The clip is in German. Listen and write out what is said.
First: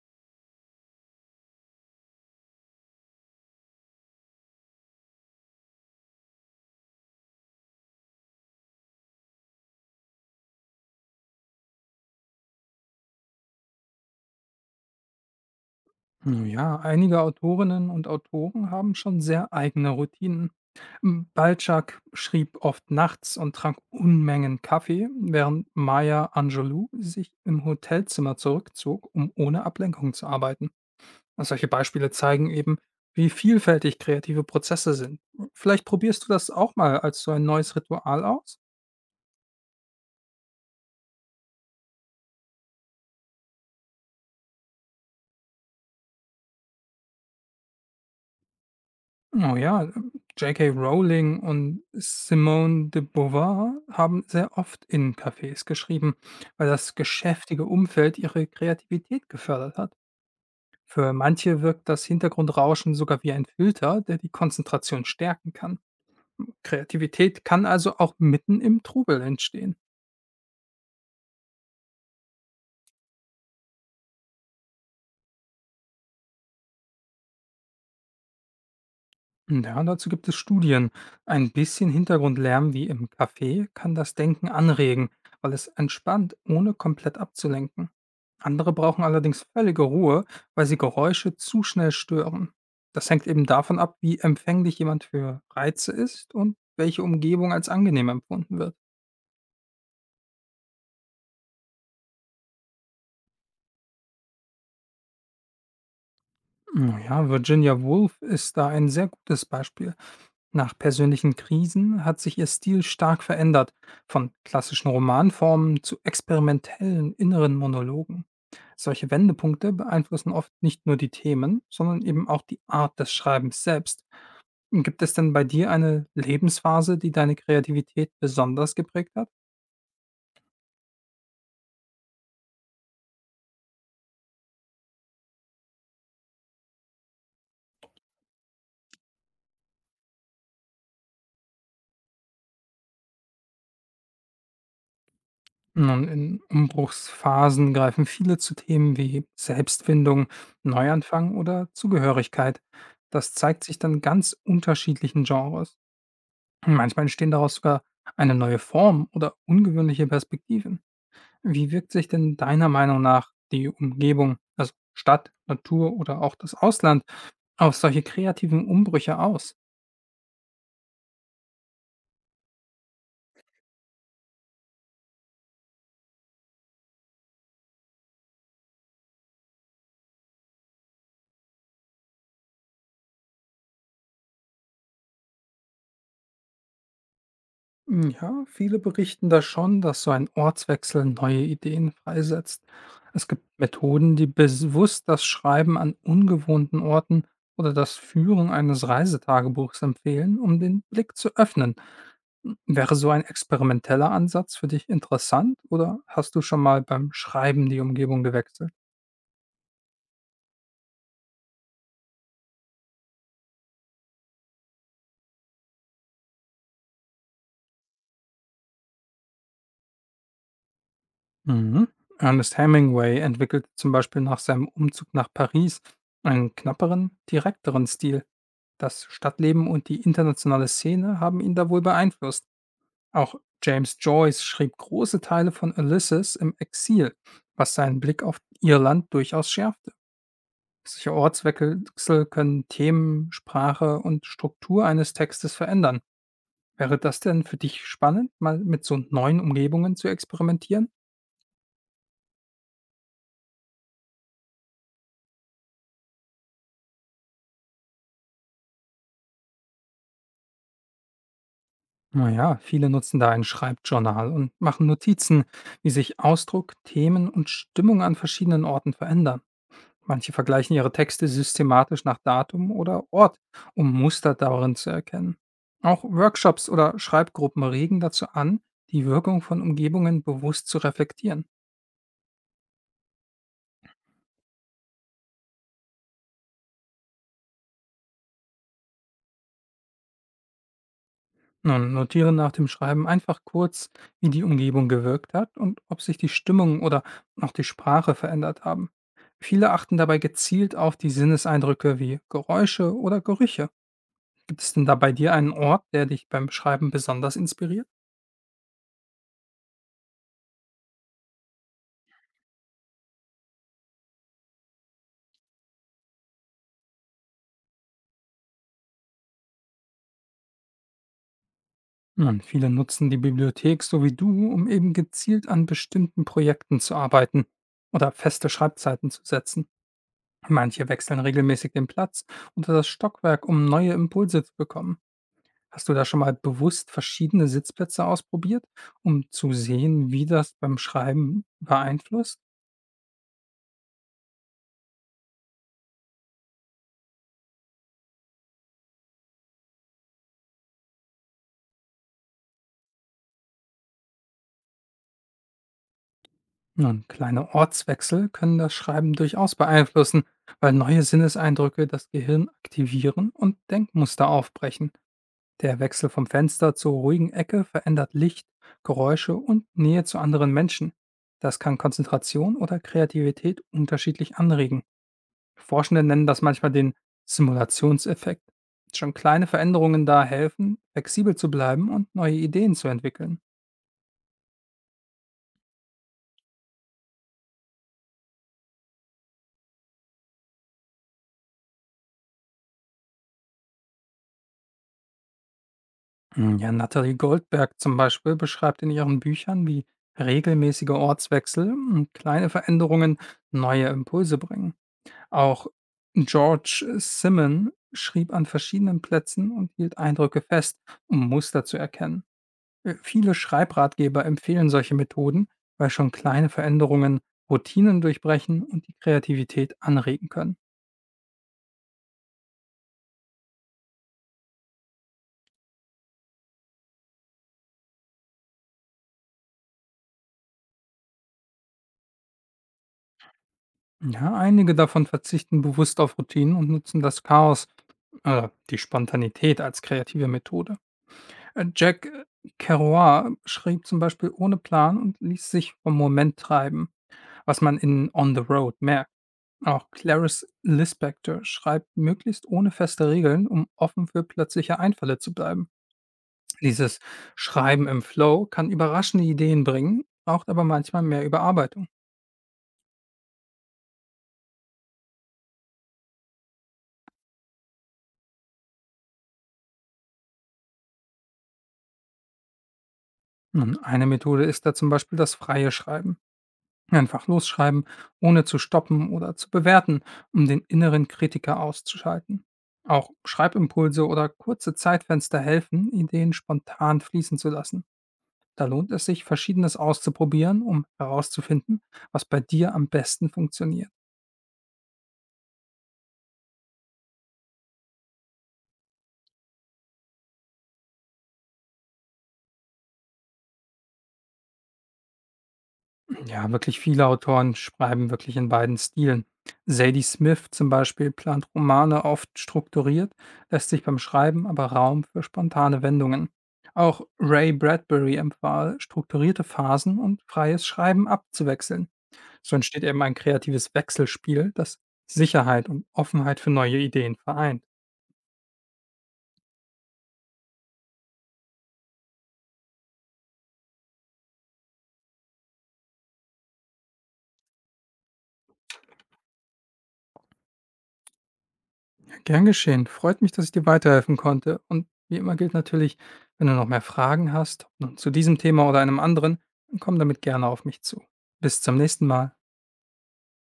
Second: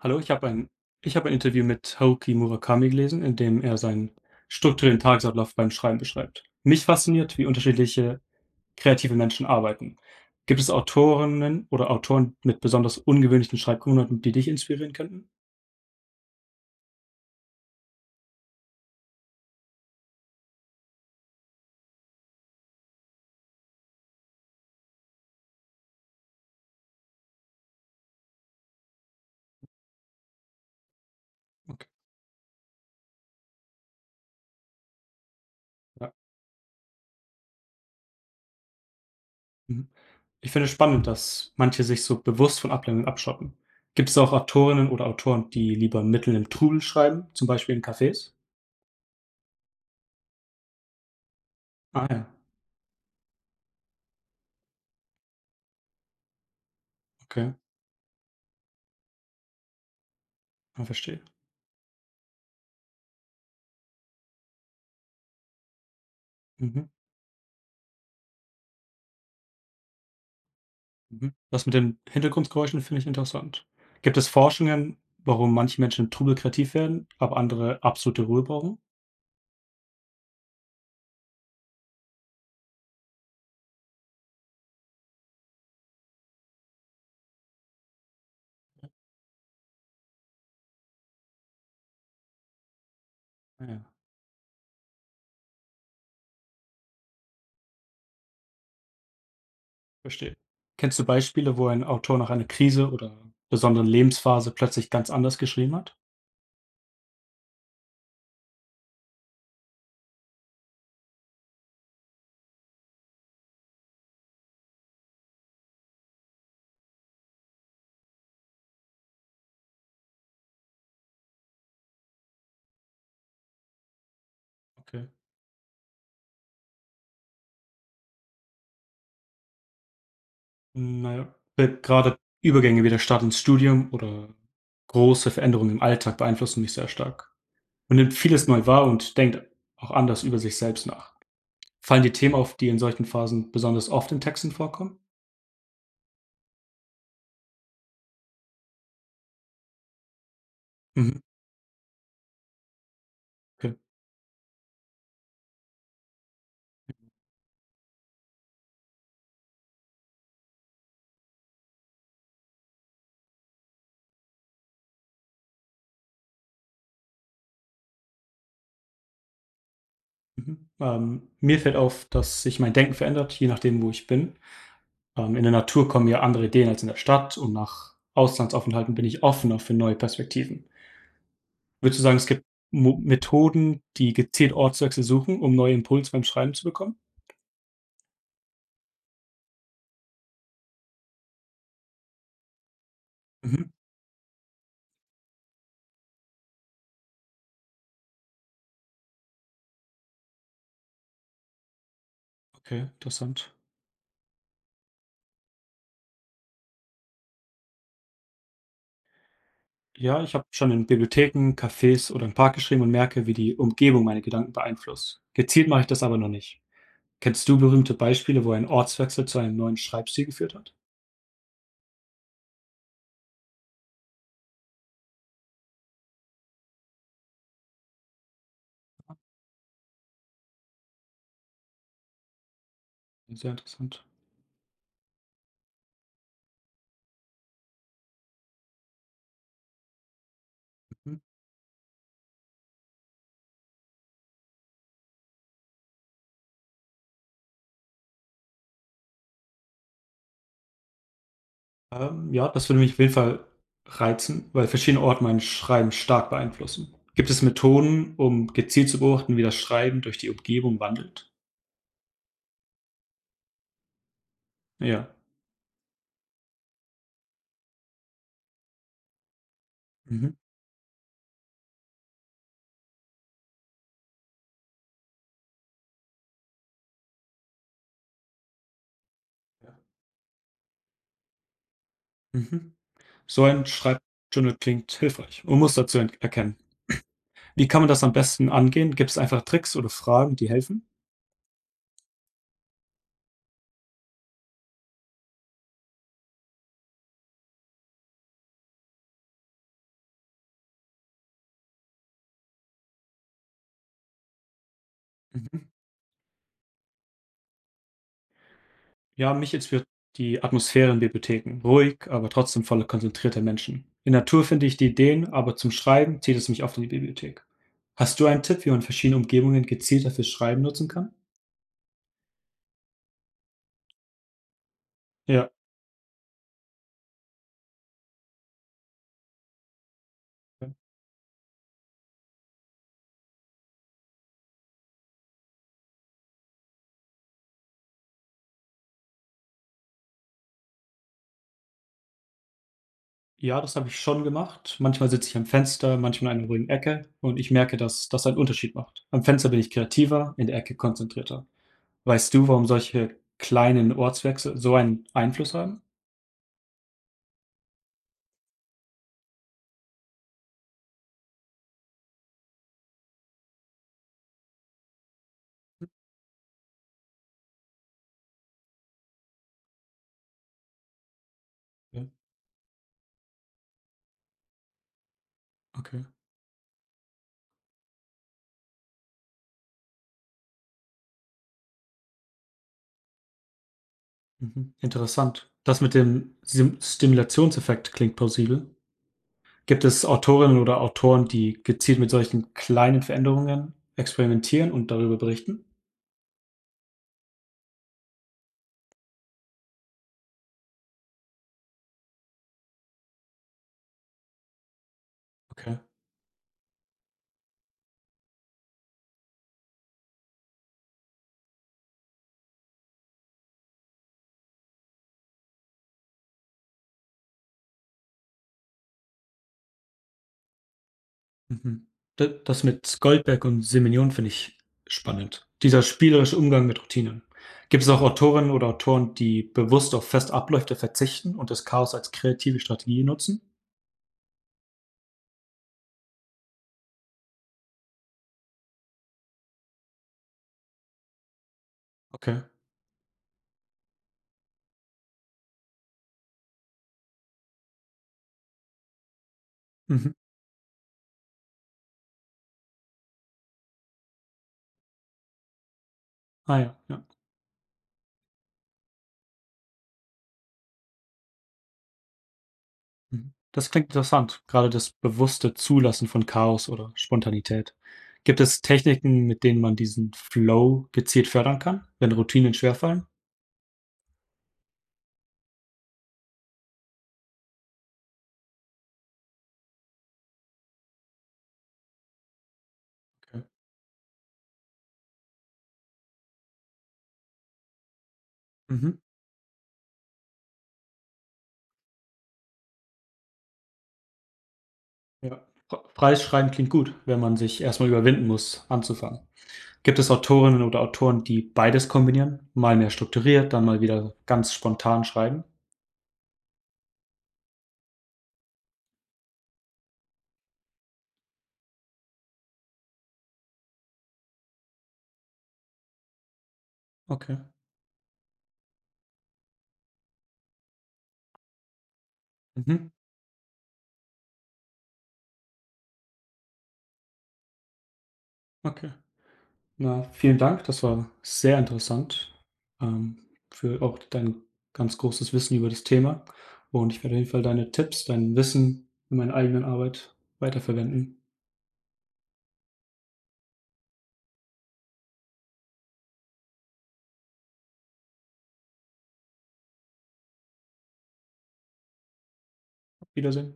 Hallo, ich habe ein Interview mit Haruki Murakami gelesen, in dem er seinen strukturierten Tagesablauf beim Schreiben beschreibt. Mich fasziniert, wie unterschiedliche kreative Menschen arbeiten. Gibt es Autorinnen oder Autoren mit besonders ungewöhnlichen Schreibgewohnheiten, die dich inspirieren könnten? Nun ja, einige Autorinnen und Autoren haben schon sehr eigene Routinen. Balzac schrieb oft nachts und trank Unmengen Kaffee, während Maya Angelou sich im Hotelzimmer zurückzog, um ohne Ablenkung zu arbeiten. Und solche Okay, Beispiele zeigen eben, wie vielfältig kreative Prozesse sind. Vielleicht ja. probierst du das auch mal als so ein neues Ritual aus? Mhm. Ich finde es spannend, dass manche sich so bewusst von Ablehnung abschotten. Gibt es auch Autorinnen oder Autoren, die lieber mitten im Trubel schreiben, zum Beispiel in Cafés? Oh ja, J.K. Rowling und Ah ja, Simone de Beauvoir haben sehr oft in Cafés geschrieben, weil das okay, geschäftige Umfeld ihre Kreativität gefördert hat. ja, Für verstehe. manche wirkt das Hintergrundrauschen sogar wie ein Filter, der die Konzentration stärken kann. Mhm. Kreativität kann also auch mitten im Trubel entstehen. Mhm. Das mit den Hintergrundgeräuschen finde ich interessant. Gibt es Forschungen, warum manche Menschen im Trubel kreativ werden, aber andere absolute Ruhe brauchen? Ja, dazu gibt es Studien. Ein bisschen Hintergrundlärm wie im Café kann das Denken anregen, weil es entspannt, ohne komplett abzulenken. Andere brauchen allerdings völlige Ruhe, weil sie Geräusche zu schnell stören. Das hängt eben Ah davon ja, ab, wie empfänglich jemand für Reize ist und welche Umgebung als angenehm empfunden wird. verstehe. Kennst du Beispiele, wo ein Autor nach einer Krise oder besonderen Lebensphase plötzlich ganz anders geschrieben hat? Ja, Virginia Woolf ist da ein sehr gutes Beispiel. Nach persönlichen Krisen hat sich ihr Stil stark verändert, von klassischen Romanformen zu experimentellen inneren Monologen. Solche Wendepunkte beeinflussen oft nicht nur die Themen, sondern eben auch die Art des Schreibens selbst. Gibt Okay. es denn bei dir eine Lebensphase, die deine Kreativität besonders geprägt hat? Naja, weil gerade Übergänge wie der Start ins Studium oder große Veränderungen im Alltag beeinflussen mich sehr stark. Man nimmt vieles neu wahr und denkt auch anders über sich selbst nach. Fallen dir Themen auf, die in solchen Phasen besonders oft in Texten vorkommen? Nun, in Umbruchsphasen greifen viele zu Themen wie Selbstfindung, Mhm, Neuanfang oder Zugehörigkeit. Das zeigt okay. sich dann ganz unterschiedlichen Genres. Manchmal entstehen daraus sogar eine neue Form oder ungewöhnliche Perspektiven. Wie wirkt sich denn deiner Meinung nach die Umgebung, also Stadt, Natur oder auch das Ausland, auf solche kreativen Umbrüche aus? Mhm. Mir fällt auf, dass sich mein Denken verändert, je nachdem, wo ich bin. In der Natur kommen mir andere Ideen als in der Stadt, und nach Auslandsaufenthalten bin ich offener für neue Perspektiven. Würdest du sagen, es gibt Mo Methoden, die gezielt Ortswechsel suchen, um neue Impulse beim Schreiben zu bekommen? Hm, ja, viele berichten da schon, dass so ein Ortswechsel neue Ideen freisetzt. Es gibt Mhm, Methoden, die bewusst das Schreiben an ungewohnten Orten oder das Führen eines Reisetagebuchs empfehlen, um den Blick zu öffnen. Hm, okay, wäre so ein interessant. experimenteller Ansatz für dich interessant oder hast du schon mal beim Schreiben die Umgebung gewechselt? Ja, ich habe schon in Bibliotheken, Cafés oder im Park geschrieben und merke, wie die Umgebung meine Gedanken beeinflusst. Gezielt mache ich das aber noch nicht. Kennst du berühmte Beispiele, wo ein Ortswechsel zu einem neuen Schreibstil geführt hat? Mhm. Ernest Hemingway entwickelte zum Beispiel nach seinem Umzug nach Paris einen knapperen, direkteren Stil. Das Stadtleben und die internationale Szene haben ihn da wohl beeinflusst. Auch Sehr James interessant. Joyce schrieb große Teile von Ulysses im Exil, was seinen Blick auf Irland durchaus schärfte. Solche Mhm. Ortswechsel können Themen, Sprache und Struktur eines Textes verändern. Wäre das denn für dich spannend, mal mit so neuen Umgebungen zu experimentieren? Ja, das würde mich auf jeden Fall reizen, weil verschiedene Orte mein Schreiben stark beeinflussen. Gibt es Methoden, um gezielt zu beobachten, wie das Schreiben durch die Umgebung wandelt? Naja, viele nutzen da ein Schreibjournal und machen Ja. Notizen, wie sich Ausdruck, Themen und Stimmung an verschiedenen Orten verändern. Manche Mhm. vergleichen ihre Texte systematisch nach Datum oder Ort, um Muster darin zu erkennen. Auch Workshops oder Schreibgruppen regen dazu an, die Wirkung von Umgebungen bewusst zu reflektieren. Mhm. So ein Schreibjournal klingt hilfreich, und Muster zu erkennen. Wie kann man das am besten angehen? Gibt es einfach Tricks oder Fragen, die helfen? Nun, notiere nach dem Schreiben einfach kurz, wie die Umgebung gewirkt hat und ob sich die Stimmung oder auch die Sprache verändert haben. Viele achten dabei gezielt auf die Sinneseindrücke wie Geräusche oder Gerüche. Gibt es denn da bei dir einen Mhm. Ort, der dich beim Schreiben besonders inspiriert? Ja, mich inspiriert die Atmosphäre in Bibliotheken. Ruhig, aber trotzdem voller konzentrierter Menschen. In Natur finde ich die Ideen, aber zum Schreiben zieht es mich oft in die Bibliothek. Hast du einen Tipp, wie man verschiedene Umgebungen gezielter fürs Schreiben nutzen kann? Nun, viele nutzen die Bibliothek so wie du, um eben gezielt Ja. an bestimmten Projekten zu arbeiten oder feste Schreibzeiten zu setzen. Manche wechseln regelmäßig den Platz oder das Stockwerk, um neue Impulse zu bekommen. Hast du da schon mal bewusst verschiedene Sitzplätze ausprobiert, um zu sehen, wie das beim Schreiben beeinflusst? Ja, das habe ich schon gemacht. Manchmal sitze ich am Fenster, manchmal in einer ruhigen Ecke, und ich merke, dass das einen Unterschied macht. Am Fenster bin ich kreativer, in der Ecke konzentrierter. Weißt du, warum solche kleinen Ortswechsel so einen Einfluss haben? Nun, kleine Ortswechsel können das Schreiben durchaus beeinflussen, weil neue Sinneseindrücke das Gehirn aktivieren und Denkmuster aufbrechen. Der Wechsel vom Fenster zur ruhigen Ecke verändert Licht, Geräusche und Nähe zu anderen Menschen. Das kann Konzentration oder Kreativität unterschiedlich anregen. Forschende Okay, nennen das manchmal den Simulationseffekt. Schon kleine Veränderungen da helfen, flexibel zu bleiben und neue Ideen zu entwickeln. mhm, interessant. Das mit dem Sim Stimulationseffekt klingt plausibel. Gibt es Autorinnen oder Autoren, die gezielt mit solchen kleinen Veränderungen experimentieren und darüber berichten? Hm, ja, Nathalie Goldberg zum Beispiel beschreibt in ihren Büchern, wie regelmäßige Ortswechsel und kleine Veränderungen neue Impulse bringen. Auch Okay. George Simon schrieb an verschiedenen Plätzen und hielt Eindrücke fest, um Muster zu erkennen. Viele Schreibratgeber empfehlen solche Methoden, weil schon kleine Veränderungen Routinen durchbrechen und die Kreativität anregen können. Mhm. D Das mit Goldberg und Semenion finde ich spannend. Dieser spielerische Umgang mit Routinen. Gibt es auch Autorinnen oder Autoren, die bewusst auf feste Abläufe verzichten und das Chaos als kreative Strategie nutzen? Ja, einige davon verzichten bewusst auf Routinen und nutzen das Chaos, die Spontanität als kreative Methode. Jack Okay. Kerouac schrieb zum Beispiel ohne Plan und ließ sich vom Moment treiben, was man in On the Road merkt. Auch Mhm. Clarice Lispector schreibt möglichst ohne feste Regeln, um offen für plötzliche Einfälle zu bleiben. Ah ja, Dieses ja. Schreiben im Flow kann überraschende Ideen bringen, braucht aber manchmal mehr Überarbeitung. Mhm. Das klingt interessant, gerade das bewusste Zulassen von Chaos oder Spontanität. Gibt es Techniken, mit denen man diesen Flow gezielt fördern kann, wenn Routinen schwerfallen? Nun, eine Methode ist da zum Beispiel das freie Schreiben. Einfach losschreiben, ohne zu stoppen oder zu bewerten, um den inneren Kritiker auszuschalten. Auch Okay. Schreibimpulse oder kurze Zeitfenster helfen, Ideen spontan fließen zu lassen. Da lohnt Mhm. es sich, Verschiedenes auszuprobieren, um herauszufinden, was bei dir am besten funktioniert. Ja. Freies Schreiben klingt gut, wenn man sich erstmal überwinden muss, anzufangen. Gibt es Autorinnen oder Autoren, die beides kombinieren? Mal mehr strukturiert, dann mal wieder ganz spontan schreiben? Ja, wirklich viele Autoren schreiben wirklich in beiden Stilen. Zadie Smith zum Beispiel plant Romane oft strukturiert, lässt sich beim Schreiben aber Raum für spontane Wendungen. Auch Okay. Ray Bradbury empfahl, strukturierte Phasen und freies Schreiben abzuwechseln. So entsteht Mhm. eben ein kreatives Wechselspiel, das Sicherheit und Offenheit für neue Ideen vereint. Okay. Na, vielen Dank. Das war sehr interessant, ähm, für auch dein ganz großes Wissen über das Thema. Und ich werde auf jeden Fall deine Tipps, dein Wissen in meiner eigenen Arbeit weiterverwenden. Gern geschehen. Freut mich, dass ich dir weiterhelfen konnte. Und wie immer gilt natürlich, wenn du noch mehr Fragen hast, nun zu diesem Thema oder einem anderen, dann komm damit gerne auf mich zu. Bis zum nächsten Mal. Auf Wiedersehen.